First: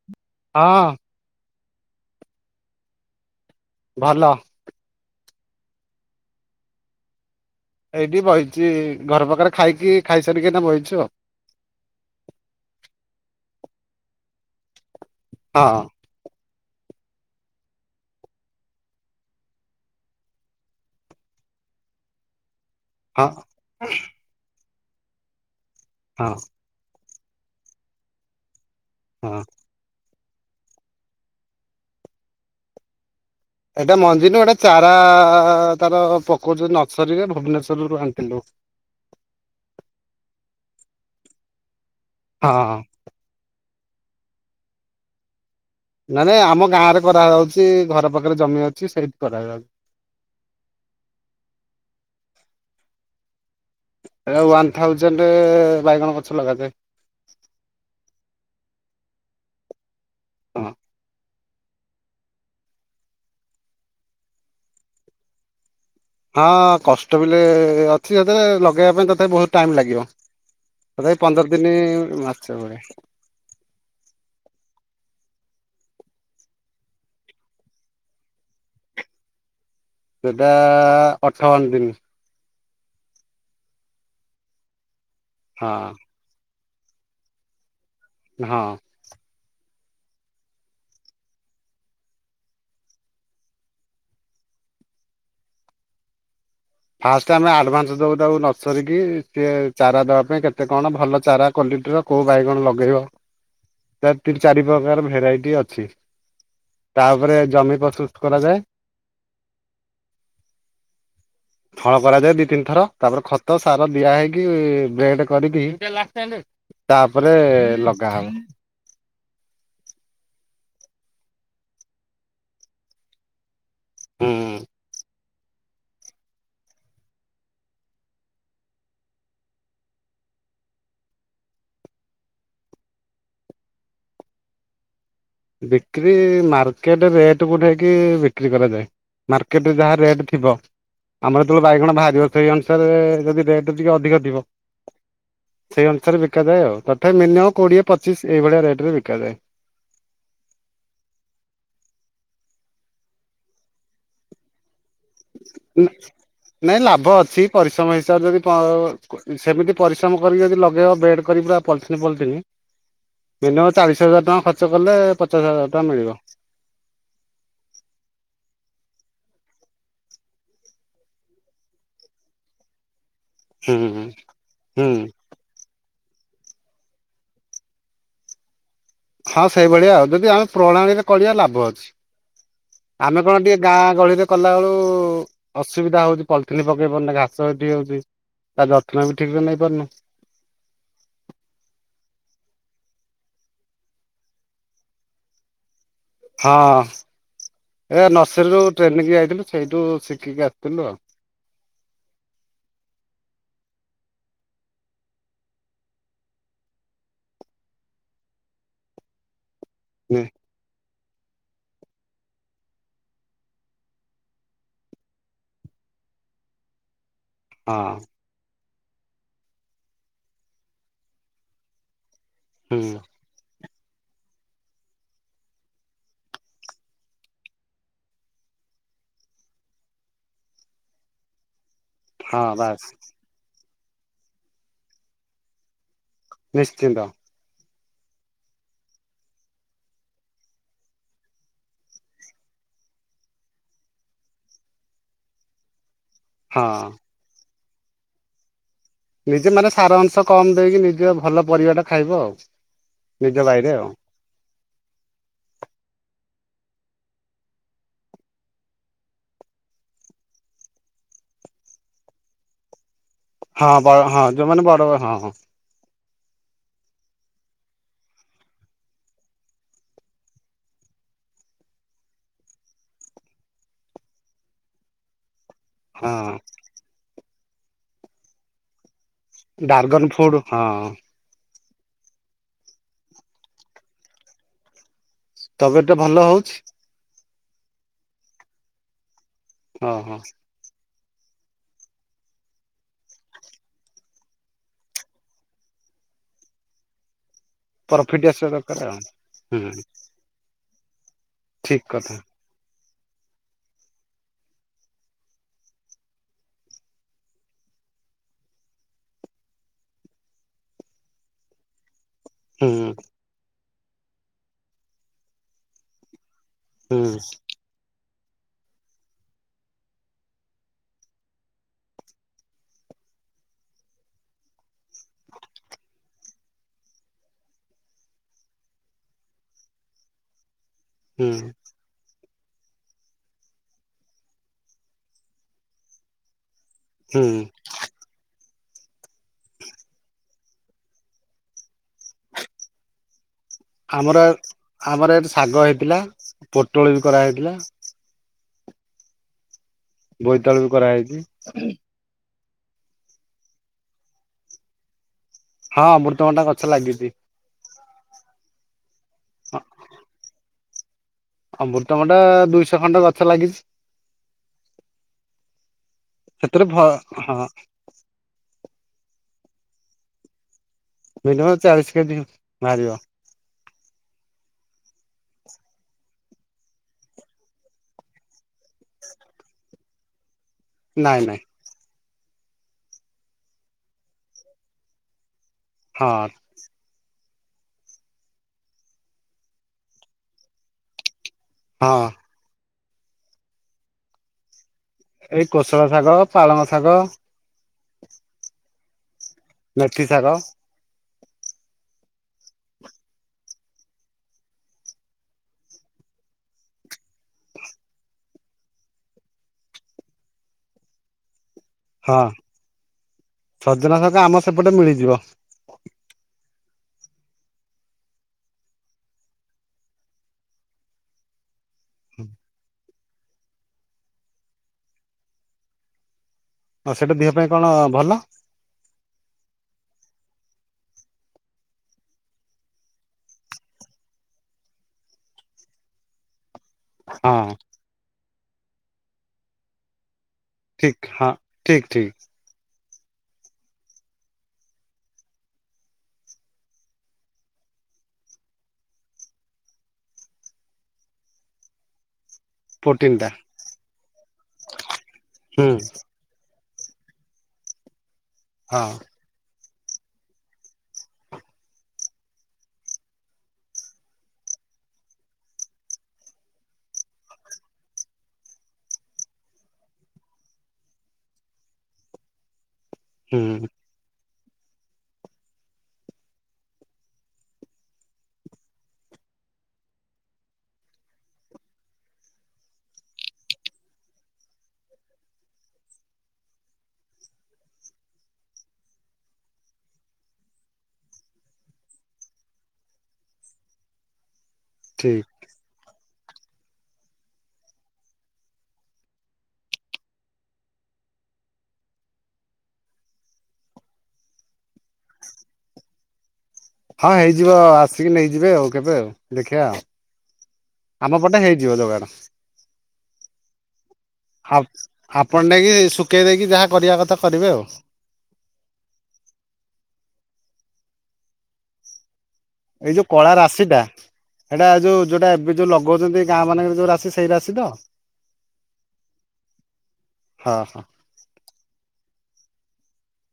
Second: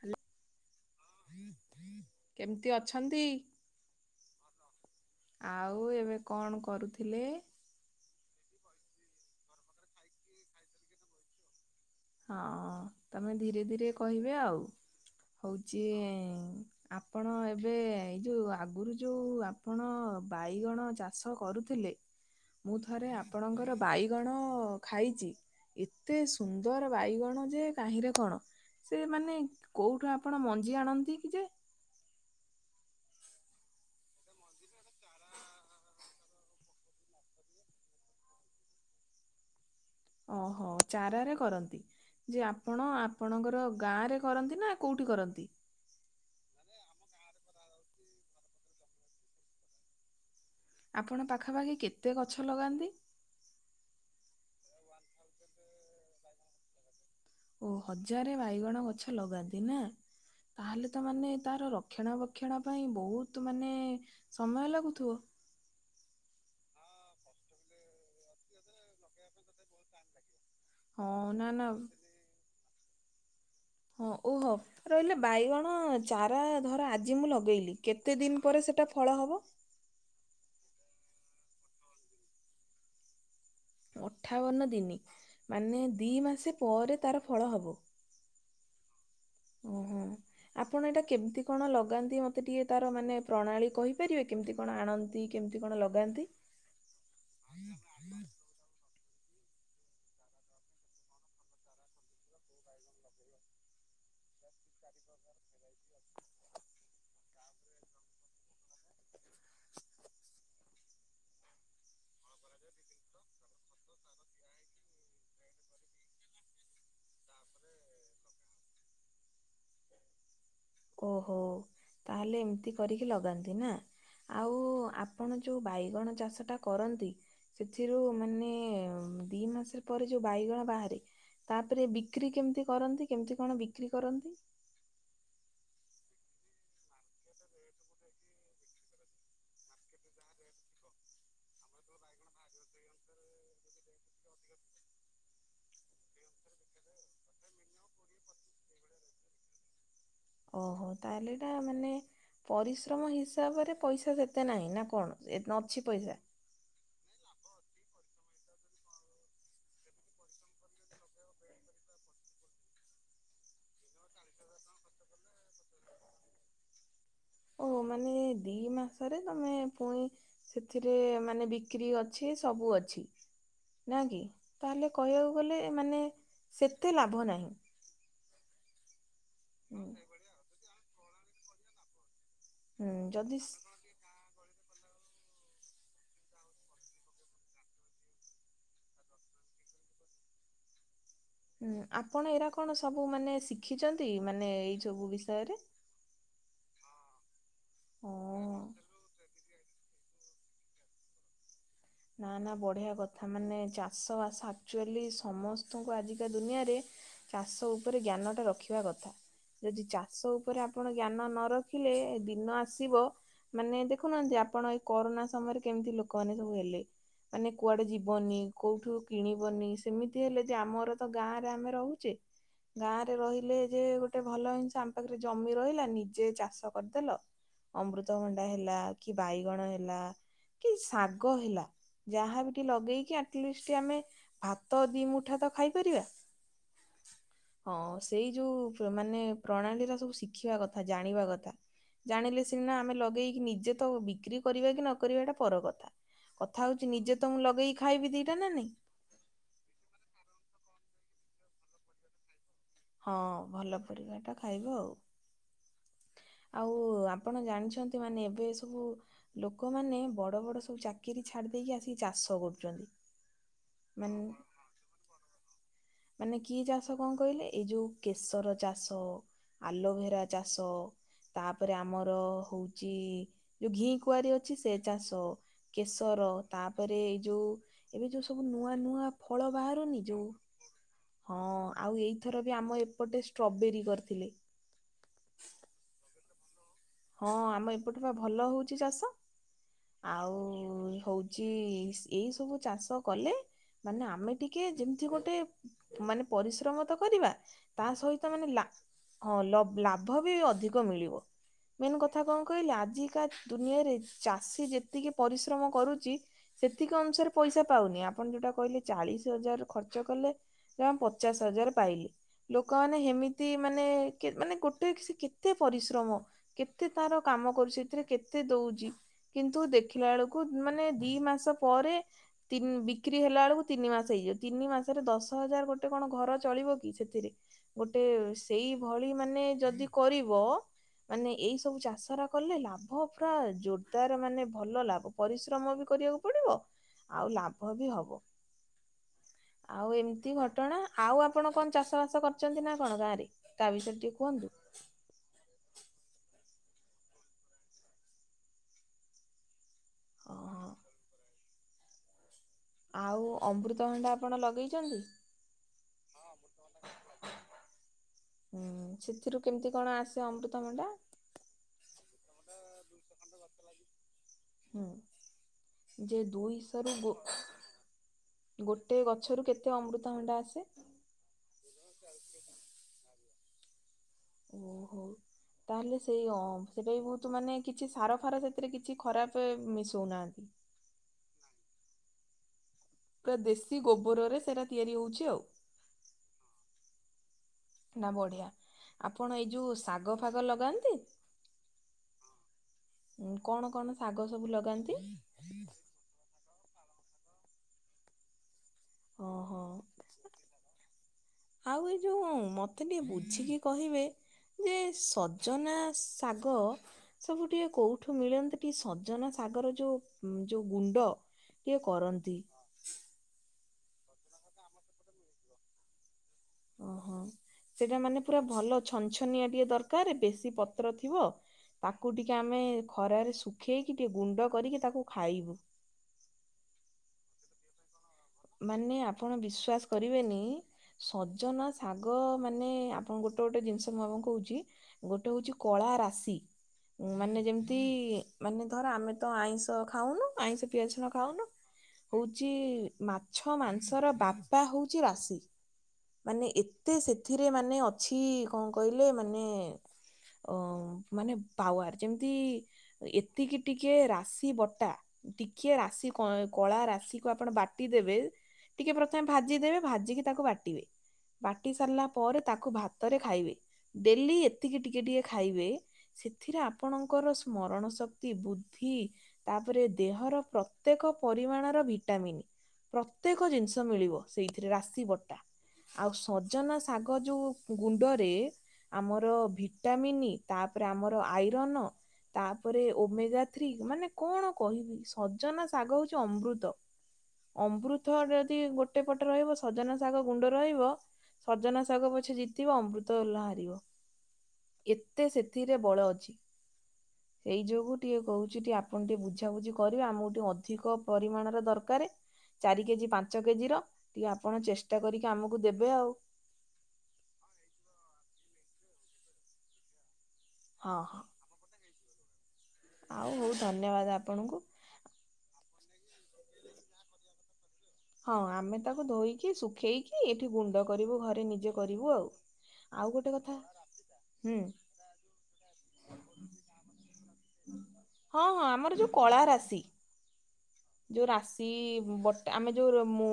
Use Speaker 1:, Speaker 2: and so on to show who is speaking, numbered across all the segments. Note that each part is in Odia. Speaker 1: ହ୍ୟାଲୋ।
Speaker 2: ହଁ।
Speaker 1: କେମିତି ଅଛନ୍ତି?
Speaker 2: ଭଲ।
Speaker 1: ଆଉ ଏବେ କଣ କରୁଥିଲେ?
Speaker 2: ଏଇଠି ବଇଚି ଘର ପାଖରେ ଖାଇକି ଖାଇସାରିକିନା ବଇଚୁ ଆଉ।
Speaker 1: ହଁ ତମେ ଧୀରେ ଧୀରେ କହିବେ ଆଉ
Speaker 2: ଆଉ।
Speaker 1: ହଉଛି ଆପଣ ଏବେ ଏଇ ଯୋଉ ଆଗରୁ ଯୋଉ ଆପଣ ବାଇଗଣ ଚାଷ କରୁଥିଲେ ମୁଁ ଥରେ
Speaker 2: ହଁ ହଁ
Speaker 1: ଆପଣଙ୍କର ବାଇଗଣ ଖାଇଛି ଏତେ
Speaker 2: ହଁ
Speaker 1: ସୁନ୍ଦର ସୁନ୍ଦର ବାଇଗଣ ଯେ କାହିଁରେ କଣ ସେ ମାନେ
Speaker 2: ହଁ।
Speaker 1: କୋଉଠୁ ଆପଣ ମଞ୍ଜି ଆଣନ୍ତି କି ଯେ?
Speaker 2: ଏଟା ମଞ୍ଜିି ନୁହେଁ ଏଟା ଚାରା ତାର ପକଉଚୁ ନର୍ସରୀରେ ଭୁବନେଶ୍ୱରରୁ ଆଣିଥିଲୁ।
Speaker 1: ଓହୋ ଚାରା କରନ୍ତି ଯେ
Speaker 2: ହଁ
Speaker 1: ଆପଣ ଆ ଆପଣଙ୍କର ଗାଁ ରେ କରନ୍ତି ନା କୋଉଠି କରନ୍ତି?
Speaker 2: ନାଇ ନାଇଁ ଆମ ଗାଁ ରେ କରା ଯାଉଛି ଘର ପାଖରେ ଜମି ଅଛି ସେଇଠି କରାଯାଉଛି।
Speaker 1: ଆପଣ ପାଖାପାଖି କେତେ ଗଛ ଲଗାନ୍ତି?
Speaker 2: ଏ ୱାନ୍ ଥାଉଜେଣ୍ଡ ବାଇଗଣ ଗଛ ଲଗାଯାଏ।
Speaker 1: ଓ ହଜାରେ ବାଇଗଣ ଗଛ ଲଗାନ୍ତି ନା?
Speaker 2: ହଁ
Speaker 1: ତାହେଲେ ତ ମାନେ ତାର ରକ୍ଷଣା ବକ୍ଷଣା ପାଇଁ ବହୁତ ମାନେ ସମୟ ଲାଗୁଥିବ।
Speaker 2: ହଁ କଷ୍ଟ ବିଲ ଅଛି ଯେତେବେଳେ ଲଗେଇବା ପାଇଁ ତଥାପି ବହୁତ ଟାଇମ୍ ଲାଗିବ।
Speaker 1: ହଁ
Speaker 2: ଏହି
Speaker 1: ନା
Speaker 2: ପନ୍ଦର
Speaker 1: ନା
Speaker 2: ଦିନି ମାସେ ବଳି
Speaker 1: ହଁ ଓହ। ରହିଲେ ବାଇଗଣ ଚାରା ଧର ଆଜି ମୁଁ ଲଗେଇଲି କେତେ ଦିନ ପରେ ସେଟା ଫଳ ହବ?
Speaker 2: ସେଟା ଅଠାବନ ଦିନି।
Speaker 1: ଅଠାବନ ଦିନି ମାନେ
Speaker 2: ହଁ
Speaker 1: ଦି ମାସ ପରେ ତାର ଫଳ ହବ?
Speaker 2: ହଁ।
Speaker 1: ଓ ହୁ। ଆପଣ ଏଇଟା କେମିତି କଣ ଲଗାନ୍ତି ମତେ ଟିକେ ତାର ମାନେ ପ୍ରଣାଳୀ କହିପାରିବେ କେମିତି କଣ ଆଣନ୍ତି? କେମିତି କଣ ଲଗାନ୍ତି?
Speaker 2: ଫାଷ୍ଟ ଆମେ ଆଡ଼ଭାନ୍ସ ଦେଉଥାଉ ନର୍ସରୀ କି ସିଏ ଚାରା ଦବା ପାଇଁ କେତେ କଣ ଭଲ ଚାରା କ୍ୱାଲିଟିର। କୋଉ ବାଇଗଣ ଲଗେଇବ ତା ତିନି ଚାରି ପ୍ରକାର ଭେରାଇଟି ଅଛି। ତାପରେ ଜମି ପ୍ରସ୍ତୁତ କରାଯାଏ। ହଳ କରାଯାଏ ଦି ତିନି ଥର ତାପରେ ଖତ ସାର ଦିଆହେଇକି ବେଡ କରିକି। ତାପରେ ଲଗା ହବ।
Speaker 1: ଓହୋ ତାହେଲେ ଏମତି କରିକି ଲଗାନ୍ତି ନା
Speaker 2: ହୁଁ।
Speaker 1: ଆଉ ଆ ଆପଣ ଯୋଉ ବାଇଗଣ ଚାଷଟା କରନ୍ତି। ସେଥିରୁ ମାନେ ଦି ମାସ ପରେ ଯୋଉ ବାଇଗଣ ବାହାରେ। ତାପରେ ବିକ୍ରି କେମିତି କରନ୍ତି କେମିତି କଣ ବିକ୍ରି କରନ୍ତି?
Speaker 2: ବିକ୍ରି ମାର୍କେଟ ରେଟ୍ କୁ ନେଇକି ବିକ୍ରି କରାଯାଏ। ମାର୍କେଟରେ ଯାହା ରେଟ୍ ଥିବ। ଆମର ଯେତେବେଳେ ବାଇଗଣ ବାହାରିବ ସେଇ ଅନୁସାରେ ଯଦି ରେଟ୍ ଟିକେ ଅଧିକ ଥିବ। ସେହି ଅନୁସାରେ ବିକାଯାଏ ଆଉ ତଥାପି ମିନିମମ୍ କୋଡ଼ିଏ ପଚିଶ ଏଭଳିଆ ରେଟରେ ବିକାଯାଏ।
Speaker 1: ଓହୋ ତାହେଲେ ଏଟା ମାନେ ପରିଶ୍ରମ ହିସାବରେ ପଇସା ସେତେ ନାହିଁ ନା କଣ? ଏ ଅଛି ପଇସା?
Speaker 2: ନାଇଁ ଲାଭ ଅଛି ପରିଶ୍ରମ ହିସାବରେ ଯଦି ପ ସେମିତି ପରିଶ୍ରମ କରିକି ଯଦି ଲଗେଇବ ବେଡ଼୍ କରି ପୁରା ପଲିଥିନି ପଲିଥିନି। ମିନିମମ୍ ଚାଳିଶ ହଜାର ଟଙ୍କା ଖର୍ଚ୍ଚ କଲେ ପଚାଶ ହଜାର ଟଙ୍କା ମିଳିବ।
Speaker 1: ଓହୋ ମାନେ ଦି ମାସରେ ତମେ ପୁଣି। ସେଥିରେ ମାନେ ବିକ୍ରି ଅଛି ସବୁ ଅଛି।
Speaker 2: ହୁଁ
Speaker 1: ନା
Speaker 2: ହୁଁ
Speaker 1: କି
Speaker 2: ହୁଁ
Speaker 1: ତାହେଲେ କହିବାକୁ ଗଲେ ମାନେ ସେତେ ଲାଭ ନାହିଁ।
Speaker 2: ହଁ
Speaker 1: ହୁଁ।
Speaker 2: ସେଇଭଳିଆ ଆଉ ଯଦି ଆମେ ପ୍ରଣାଳୀରେ କରିବା ଲାଭ ଅଛି।
Speaker 1: ହୁଁ
Speaker 2: ଆମେ
Speaker 1: ଯଦି
Speaker 2: କଣ ଟିକେ
Speaker 1: ସ୍
Speaker 2: ଗାଁ ଗହଳିରେ। କଲାବଳୁ ଅସୁବିଧା ହଉଛି ପଲିଥିନ ପକେଇ ପାରୁନି ଘାସ ଏଠି ହଉଛି। ତା ଯତ୍ନ ବି ଠିକରେ ନେଇପାରୁନୁ।
Speaker 1: ହୁଁ ଆପଣ ଏରା କଣ ସବୁ ମାନେ ଶିଖିଛନ୍ତି ମାନେ ଏଇ ସବୁ ବିଷୟରେ?
Speaker 2: ହଁ ଏ
Speaker 1: ହଁ।
Speaker 2: ନର୍ସରୀରୁ ଟ୍ରେନିଂ ଯାଇଥିଲୁ ସେଇଠୁ ଶିଖିକି ଆସିଥିଲୁ ଆଉ।
Speaker 1: ନା ନା ବଢିଆ କଥା ମାନେ ଚାଷ ବାସ ଆକ୍ଚୁଆଲି ସମସ୍ତଙ୍କୁ ଆଜିକା ଦୁନିଆରେ। ଚାଷ ଉପରେ ଜ୍ଞାନଟା ରଖିବା କଥା ଯଦି
Speaker 2: ହଁ
Speaker 1: ଚାଷ ଉ ପରେ ଆପଣ ଜ୍ଞାନ ନ ରଖିଲେ ଦିନ ଆସିବ। ମାନେ ଦେଖୁନାହାନ୍ତି ଆପଣ ଏଇ କରୋନା ସମୟରେ କେମତି ଲୋକମାନେ ସବୁ ହେଲେ। ମାନେ କୁଆଡେ ଯିବନି। କୋଉଠୁ କିଣିବନି ସେମିତି ହେଲେ ଯେ ଆମର ତ ଗାଁରେ ଆମେ ରହୁଚେ।
Speaker 2: ହୁଁ
Speaker 1: ଗାଁରେ ରହିଲେ ଯେ ଗୋଟେ ଭଲ ଜିନିଷ ଆମ ପାଖରେ ଜମି ରହିଲା ନିଜେ ଚାଷ କରିଦେଲ। ଅମୃତଭଣ୍ଡା ହେଲା କି ବାଇଗଣ ହେଲା କି ଶାଗ ହେଲା।
Speaker 2: ହଁ
Speaker 1: ଯାହାବି ଟିକେ
Speaker 2: ବାସ୍
Speaker 1: ଲଗେଇକି ଆଟଲିଷ୍ଟ ଆମେ ଭାତ ଦି ମୁଠା ତ ଖାଇପାରିବା।
Speaker 2: ନିଶ୍ଚିନ୍ତ।
Speaker 1: ହଁ ସେଇ ଯୋଉ ମାନେ ପ୍ରଣାଳୀରା ସବୁ ଶିଖିବା କଥା ଜାଣିବା କଥା। ଜାଣିଲେ ସିନା ଆମେ ଲଗେଇକି ନିଜେ ତ ବିକ୍ରି କରିବା କି ନକରିବା ଏଟା ପର କଥା। କଥା
Speaker 2: ହଁ।
Speaker 1: ହଉଛି ନିଜେ ତ ମୁଁ ଲଗେଇକି ଖାଇବି ଦିଇଟା ନା ନାଇଁ।
Speaker 2: ନିଜେ ମାନେ ସାର ଅଂଶ କମ ଦେଇକି ନିଜେ ଭଲ ପରିବାଟା ଖାଇବ ଆଉ।
Speaker 1: ହଁ
Speaker 2: ନିଜ ବାଇରେ
Speaker 1: ଭଲ
Speaker 2: ଆଉ।
Speaker 1: ପରିବାଟା ଖାଇବ ଆଉ। ଆଉ ଆପଣ ଜାଣିଛନ୍ତି ମାନେ ଏବେ ସବୁ। ଲୋକମାନେ ବଡ ବଡ ସବୁ ଚାକିରି ଛାଡି ଦେଇକି ଆସିିକି ଚାଷ କରୁଛନ୍ତି।
Speaker 2: ହଁ ବ
Speaker 1: ମାନେ
Speaker 2: ହଁ ଯୋଉମାନେ ବଡ ହଁ ହଁ।
Speaker 1: ମାନେ କି ଚାଷ କଣ କହିଲେ ଏଇ ଯୋଉ କେଶର ଚାଷ, ଆଲୋଭେରା ଚା ଷ ତାପରେ ଆମର ହଉଛି ଯେଉ ଘି କୁଆରୀ ଅଛି ସେ ଚାଷ। କେଶର
Speaker 2: ହଁ
Speaker 1: ତାପରେ ଏଇ ଯୋଉ ଏବେ ଯୋଉ ସବୁ ନୂଆ ନୂଆ ଫଳ ବାହାରୁନି,
Speaker 2: ଡାର୍ଗନ
Speaker 1: ଯେଉଁ
Speaker 2: ଫୁଡ ହଁ।
Speaker 1: ହଁ ଆଉ ଏଇଥର ବି ଆମ ଏପଟେ ଷ୍ଟ୍ରବେରୀ କରିଥିଲେ।
Speaker 2: ଷ୍ଟ୍ରବେରୀଟେ ଭଲ ହଉଛି
Speaker 1: ହଁ ଆମ ଏପଟେ ବା ଭଲ ହଉଛି ଚାଷ
Speaker 2: ଓହୋ
Speaker 1: ଆଉ ହଉଛି ଏଇ ସବୁ ଚାଷ କଲେ ମାନେ ଆମେ ଟିକେ ଯେମିତି ଗୋଟେ ମାନେ ପରିଶ୍ରମ ତ କରିବା ତା
Speaker 2: ପ୍ରଫିଟ
Speaker 1: ସହିତ
Speaker 2: ଆସିବା
Speaker 1: ମାନେ ଲା
Speaker 2: ଦରକାର ଆଉ
Speaker 1: ହଁ
Speaker 2: ହୁଁ
Speaker 1: ଲାଭ ବି ଅଧିକ ମିଳିବ। ମେନ୍ କଥା କଣ କହିଲେ ଆଜିକା ଦୁନିଆରେ ଚାଷୀ ଯେତିକି ପରିଶ୍ରମ କରୁଛି ସେତିକି ଅନୁସାରେ ପଇସା ପାଉନି ଆପଣ ଯୋଉଟା କହିଲେ ଚାଳିଶ ହଜାର ଖର୍ଚ୍ଚ କଲେ ଜାନ ପଚାଶ ହଜାର ପାଇଲି
Speaker 2: ହୁଁ
Speaker 1: ଲୋକମାନେ ହେମିତି ମାନେ କେ ମାନେ ଗୋଟେ କି କେତେ ପରିଶ୍ରମ କେତେ
Speaker 2: ହୁଁ
Speaker 1: ତାର କାମ କରୁଛି ଏଥିରେ କେତେ ଦଉଛି କିନ୍ତୁ ଦେଖିଲା ବେଳକୁ ମାନେ ଦି ମାସ ପରେ ତି ବିକ୍ରି ହେଲା ବେଳକୁ ତିନି ମାସ ହେଇଯିବ ତିନି ମାସରେ ଦଶ ହଜାର ଗୋଟେ କଣ ଘର ଚଳିବ କି ସେଥିରେ ଗୋଟେ ସେଇ ଭଳି ମାନେ ଯଦି କରିବ
Speaker 2: ହୁଁ
Speaker 1: ମାନେ ଏଇ ସବୁ ଚାଷର କଲେ ଲାଭ ପୁରା ଜୋରଦାର ମାନେ ଭଲ ଲାଭ ପରିଶ୍ରମ ବି କରିବାକୁ ପଡ଼ିବ
Speaker 2: ହୁଁ
Speaker 1: ଆଉ ଲାଭ ବି ହବ ଆଉ ଏମିତି ଘଟଣା ଆଉ ଆପଣ କଣ ଚାଷ ଚାଷ ବାସ କରୁଛନ୍ତି ନା କଣ ଗାଁରେ ତା ବିଷୟରେ ଟିକେ
Speaker 2: ଆମର
Speaker 1: କୁହନ୍ତୁ?
Speaker 2: ଆମର ଏଠି ଶାଗ ହେଇଥିଲା ପୋଟଳ ବି କରାହେଇଥିଲା।
Speaker 1: ଓହୋ
Speaker 2: ବୋଇତାଳୁବି କରାହେଇଛି।
Speaker 1: ଆଉ ଅମୃତଭଣ୍ଡା ଆପଣ ଲଗେଇଛନ୍ତି?
Speaker 2: ହଁ ଅମୃତଭଣ୍ଡା ଗଛ ଲାଗିଛି।
Speaker 1: ହୁଁ ସେଥିରୁ କେମିତି କଣ ଆସେ ଅମୃତଭଣ୍ଡା?
Speaker 2: ଅମୃତଭଣ୍ଡା ଦୁଇଶହ ଖଣ୍ଡେ ଗଛ ଲାଗିଛି।
Speaker 1: ଯେ
Speaker 2: ସେଥିରେ ଭ
Speaker 1: ଦୁଇଶହ ରୁ ବୋ
Speaker 2: ହଁ
Speaker 1: ଗୋଟେ ଗଛରୁ କେତେ ଅମୃତଭଣ୍ଡା ଆସେ?
Speaker 2: ମିନିମମ୍ ଚାଳିସି କେଜି ବାହାରିବ।
Speaker 1: ଓ ହଉ। ତାହେଲେ ସେଇ ଅ ସେଟାଇ ବହୁତ ମାନେ କିଛି ସାର ଫାର ସେଥିରେ କିଛି ଖରାପ ମିଶଉନାହାନ୍ତି।
Speaker 2: ନାଇଁ ନାଇଁ।
Speaker 1: ପୁରା ଦେଶୀ ଗୋବରରେ ସେରା ତିଆରି ହଉଛି ଆଉ।
Speaker 2: ହଁ।
Speaker 1: [inaudible] ନା ବଢ଼ିଆ, ଆପଣ ଏଇ ଯୋଉ ଶାଗ ଫାଗ ଲଗାନ୍ତି?
Speaker 2: ହଁ।
Speaker 1: ଉଁ କଣ କଣ ଶାଗ ସବୁ ଲଗାନ୍ତି?
Speaker 2: ଏଇ କୋଶଲା ଶାଗ ପାଳଙ୍ଗ ଶାଗ
Speaker 1: ହଁ।
Speaker 2: ମେଥିଶାଗ
Speaker 1: ଆଉ ଏ ଯେଉଁ ମୋତେ ଟିକେ ବୁଝିକି କହିବେ ଏ ସଜନା ଶାଗ ସବୁ ଟିକେ କୋଉଠୁ ମିଳନ୍ତି ଟିକେ ସଜନା ସାଗର ଯୋଉ ଯୋଉ ଗୁଣ୍ଡ ଟିକେ
Speaker 2: ହଁ
Speaker 1: କରନ୍ତି।
Speaker 2: ସଜନା ଶାଗ ଆମର ସେପଟେ ମିଳିଯିବ।
Speaker 1: ଓହୋ। ସେଇଟା ମାନେ ପୁରା ଭଲ ଛନଛନିଆ ଟିକେ ଦରକାର ବେଶୀ ପତ୍ର ଥିବ। ତାକୁ ଟିକେ ଆମେ ଖରାରେ ଶୁଖେଇକି ଟିକେ ଗୁଣ୍ଡ କରିକି ତାକୁ ଖାଇବୁ।
Speaker 2: ହଁ ସେଇଟା ଦେହ ପାଇଁ କଣ ଭଲ?
Speaker 1: ମାନେ ଆପଣ ବିଶ୍ଵାସ କରିବେନି ସଜନା ଶାଗମାନେ ଆପଣଙ୍କୁ ଗୋଟେ ଗୋଟେ ଜିନିଷ ମୁଁ ଆପଣଙ୍କୁ କହୁଛି। ଗୋଟେ ହଉଛି କଳା ରାଶି ମାନେ
Speaker 2: ହଁ
Speaker 1: ଯେମିତି ମାନେ ଧର ଆମେ ତ ଆଇଁଷ ଖାଉନୁ ଆଇଁଷ ପିଆଜ
Speaker 2: ଠିକ
Speaker 1: ରସୁଣ
Speaker 2: ହଁ
Speaker 1: ଖାଉନୁ,
Speaker 2: ଠିକ ଠିକ
Speaker 1: ହଉଛି ମାଛ ମାଂସର ବାପା ହଉଛି ରାଶି। ମାନେ ଏତେ ସେଥିରେ ମାନେ ଅଛି କଣ କହିଲେ ମାନେ ଅ ମାନେ ପାୱାର ଯେମିତି
Speaker 2: ପ୍ରୋଟିନ ଟା
Speaker 1: ଏତିକି ଟିକେ ରାଶି ବଟା
Speaker 2: ହୁଁ
Speaker 1: ଟିକେ ରାଶି କଳା ରାଶିକୁ ଆପଣ ବାଟିଦେବେ,
Speaker 2: ହଁ
Speaker 1: ଟିକେ ପ୍ରଥମେ ଭାଜି ଦେବେ ଭାଜିକି ତାକୁ ବାଟିବେ। ବାଟି ସାରିଲା ପରେ ତାକୁ ଭାତରେ ଖାଇବେ। ଡେଲି ଏତିକି ଟିକେ ଟିକେ ଖାଇବେ। ସେଥିରେ ଆପଣଙ୍କର ସ୍ମରଣ ଶକ୍ତି ବୁଦ୍ଧି ତାପରେ ଦେହର ପ୍ରତ୍ୟେକ ପରିମାଣର ଭିଟାମିନ୍
Speaker 2: ହୁଁ
Speaker 1: ପ୍ରତ୍ୟେକ ଜିନିଷ ମିଳିବ ସେଇଥିରେ ରାଶି ବଟା। ଆଉ ସଜନା ଶାଗ ଯୋଉ ଗୁଣ୍ଡରେ ଆମର ଭିଟାମିନ୍ ତାପରେ ଆମର ଆଇରନ୍ ତାପରେ ଓମେଗା ଥ୍ରୀ। ମାନେ କଣ କହିବି ସଜନା ଶାଗ ହଉଛି ଅମୃତ। ଅମୃତ ଯଦି ଗୋଟେ ପଟେ ରହିବ ସଜନା ଶାଗ ଗୁଣ୍ଡ ରହିବ ସଜନା ଶାଗ ପଛେ ଜିତିବ ଅମୃତ ହେଲା ହାରିବ।
Speaker 2: ଠିକ
Speaker 1: ଏତେ ସେ ଥିରେ ବଳ ଅଛି। ଏଇ ଯୋଗୁଁ ଟିକେ କହୁଛି ଟିକେ ଆପଣ ଟିକେ ବୁଝାବୁଝି କରିବେ ଆମକୁ ଟିକେ ଅଧିକ ପରିମାଣର ଦରକାର। ଚାରି କେଜି ପାଞ୍ଚ କେଜିର ଟିକେ ଆପଣ ଚେଷ୍ଟା କରିକି ଆମକୁ ଦେବେ ଆଉ।
Speaker 2: ହଁ ହେଇଯିବ ଆଉ ଆସିକି ନେଇଯିବେ ଆଉ କେବେ ଆଉ ଦେଖିବା ଆଉ।
Speaker 1: ହଁ ହଁ।
Speaker 2: ଆମ ପଟେ ହେଇଯିବ ଯୋଗାଡ଼।
Speaker 1: ଆଉ ହଉ ଧନ୍ୟବାଦ ଆପ
Speaker 2: ଆ ଆପଣ ନେଇକି ଶୁଖେଇ ଦେଇକି ଯାହା କରିବା କଥା କରିବେ ଆଉ।
Speaker 1: ହଁ ଆମେ ତାକୁ ଧୋଇକି ଶୁଖେଇକି ଏଠି ଗୁଣ୍ଡ କରିବୁ ଘରେ ନିଜେ କରିବୁ ଆଉ।
Speaker 2: ଏଇ ଯୋଉ
Speaker 1: ଆଉ ଗୋଟେ
Speaker 2: କଳା
Speaker 1: କଥା
Speaker 2: ରାଶି ଟା
Speaker 1: ହୁଁ
Speaker 2: ହେଇଟା ଯୋଉ ଯୋଉଟା ଏବେ ଯୋଉ ଲଗଉଛନ୍ତି ଗାଁ ମାନଙ୍କରେ ଯୋଉ ରାଶି ସେଇ ରାଶି ତ?
Speaker 1: ହଁ ହଁ ଆମର ଯୋଉ କଳା ରାଶି।
Speaker 2: ହଁ ହଁ।
Speaker 1: ଯେଉ ରାଶି ବଟା ଆମେ ଯୋଉ ମୋ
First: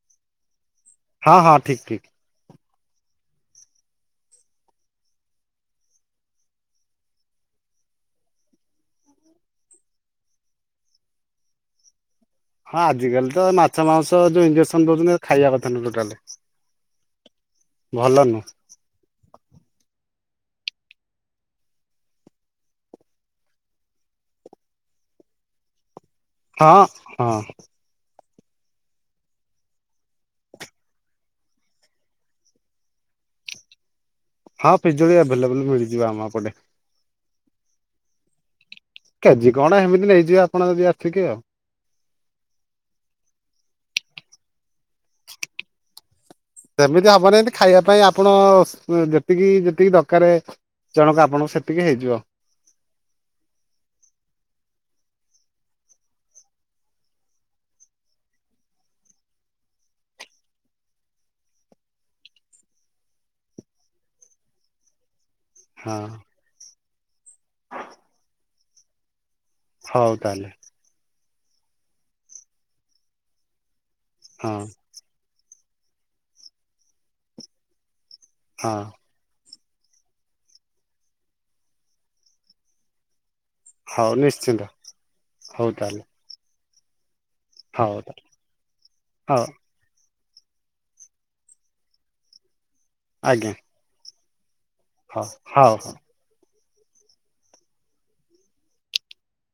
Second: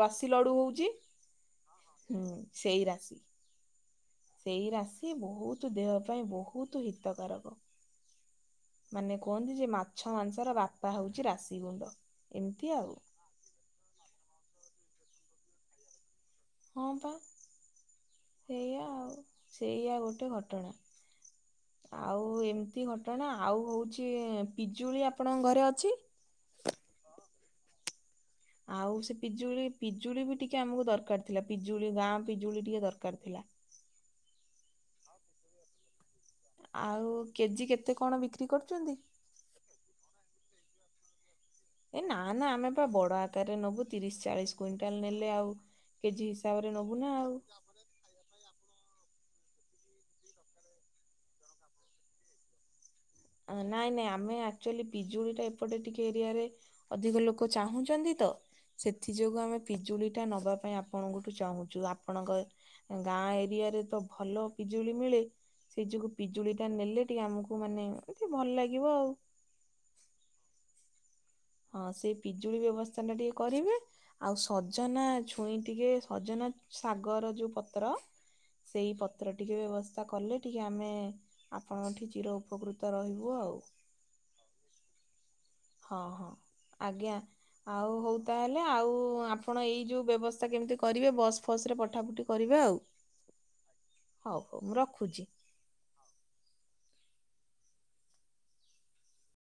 Speaker 1: ରଶି ଲଡ଼ୁ ହଉଛି।
Speaker 2: ହଁ ହଁ ଠିକ୍ ଠିକ୍।
Speaker 1: ହୁଁ ସେଇ ରାଶି। ସେଇ ରାଶି ବହୁତ ଦେହ ପାଇଁ ବହୁତ ହିତକାରକ। ମାନେ କୁହନ୍ତି ଯେ ମାଛ ମାଂସର ବାପା ହଉଛି ରାଶି ଗୁଣ୍ଡ। ଏମିତି
Speaker 2: ହଁ
Speaker 1: ଆଉ
Speaker 2: ଆଜିକାଲି ତ ମାଛ ମାଂସ ଯୋଉ ଇଜେକ୍ସନ ଦଉଛନ୍ତି, ଖାଇବା କଥା ନୁହ ଟୋଟାଲ।
Speaker 1: ହଁ ପା ସେଇଆ ଆଉ ସେଇଆ ଗୋଟେ ଘଟଣା। ଆଉ ଏମିତି ଘଟଣା ଆଉ ହଉଛି ପିଜୁଳି ଆପଣଙ୍କ ଘରେ ଅଛି।
Speaker 2: ହଁ ହଁ।
Speaker 1: ଆଉ ସେ ପିଜୁଳି ପିଜୁଳି ବି ଟିକେ ଆମକୁ ଦରକାର ଥିଲା ପିଜୁଳି ଗାଁ ପିଜୁଳି ଟିକେ ଦରକାର ଥିଲା।
Speaker 2: ହଁ ପିଜୁଳି ଆଭେଲେବୁଲ ମିଳିଯିବ ଆମପଟେ
Speaker 1: ଆଉ କେଜି କେତେ କଣ ବିକ୍ରି କରୁଛନ୍ତି।
Speaker 2: କେଜି କଣ ଏମିତି ନେଇଯିବେ ଆପଣ ଯଦି ଆସିକି ଆଉ।
Speaker 1: ଏ ନା ନା ଆମେ ପା ବଡ ଆକାରରେ ନବୁ ତିରିଶ ଚାଳିଶ କୁଇଣ୍ଟାଲ ନେଲେ ଆଉ କେଜି ହିସାବରେ ନବୁ
Speaker 2: ସେମିତି
Speaker 1: ନା
Speaker 2: ହବନି
Speaker 1: ଆଉ।
Speaker 2: ଏମିତି ଖାଇବା ପାଇଁ ଆପଣ ଯେତିକି ଯେତିକି ଦରକାର, ଜଣକା ଆପଣଙ୍କ ସେତିକି ହେଇଯିବ।
Speaker 1: ଅଁ ନାଇ ନାଇ ଆମେ ଆକ୍ଚୁଆଲି ପିଜୁଳି ଟା ଏପଟେ ଟିକେ ଏରିଆରେ ଅଧିକ ଲୋକ ଚାହୁଁଛନ୍ତି ତ ସେଥି ଯୋଗୁ ଆମେ ପିଜୁଳି ଟା ନବା ପାଇଁ ଆପଣଙ୍କଠୁ ଚାହୁଁଛୁ। ଆପଣଙ୍କ ଗାଁ ଏରିଆ ରେ ତ ଭଲ ପିଜୁଳି ମିଳେ। ସେ
Speaker 2: ହଁ
Speaker 1: ଯୋଗୁ ପିଜୁଳି ଟା ନେଲେ ଟିକେ ଆମକୁ ମାନେ ଟିକେ ଭଲ ଲାଗିବ ଆଉ।
Speaker 2: ହଉ ତାହେଲେ।
Speaker 1: ହଁ ସେଇ ପିଜୁଳି ବ୍ୟବସ୍ଥା ଟା ଟିକେ କରିବେ। ଆଉ
Speaker 2: ହଁ
Speaker 1: ସଜନା ଛୁଇଁ ଟିକେ ସଜନା ଶାଗର ଯୋଉ ପତ୍ର,
Speaker 2: ହଁ
Speaker 1: ସେଇ ପତ ଏଥର ଟିକେ ବ୍ୟବସ୍ଥା କଲେ ଟିକିେ ଆମେ ଆପଣଙ୍କଠି ଚିର ଉପକୃତ ରହିବୁ ଆଉ।
Speaker 2: ହଉ ନିଶ୍ଚିନ୍ତ। ହଉ
Speaker 1: ହଁ
Speaker 2: ତାହେଲେ
Speaker 1: ହଁ। ଆଜ୍ଞା। ଆଉ ହଉ ତାହେଲେ, ଆଉ
Speaker 2: ହଉ
Speaker 1: ଆପଣ ଏଇ ଯୋଉ ବ୍ୟବସ୍ଥା କେମିତି କରିବେ ବସ୍ ଫସ୍ ରେ ପଠାପଠି କରିବେ ଆଉ।
Speaker 2: ଆଜ୍ଞା।
Speaker 1: ହଉ ହଉ ମୁଁ ରଖ
Speaker 2: ହଉ ହଉ ହଉ।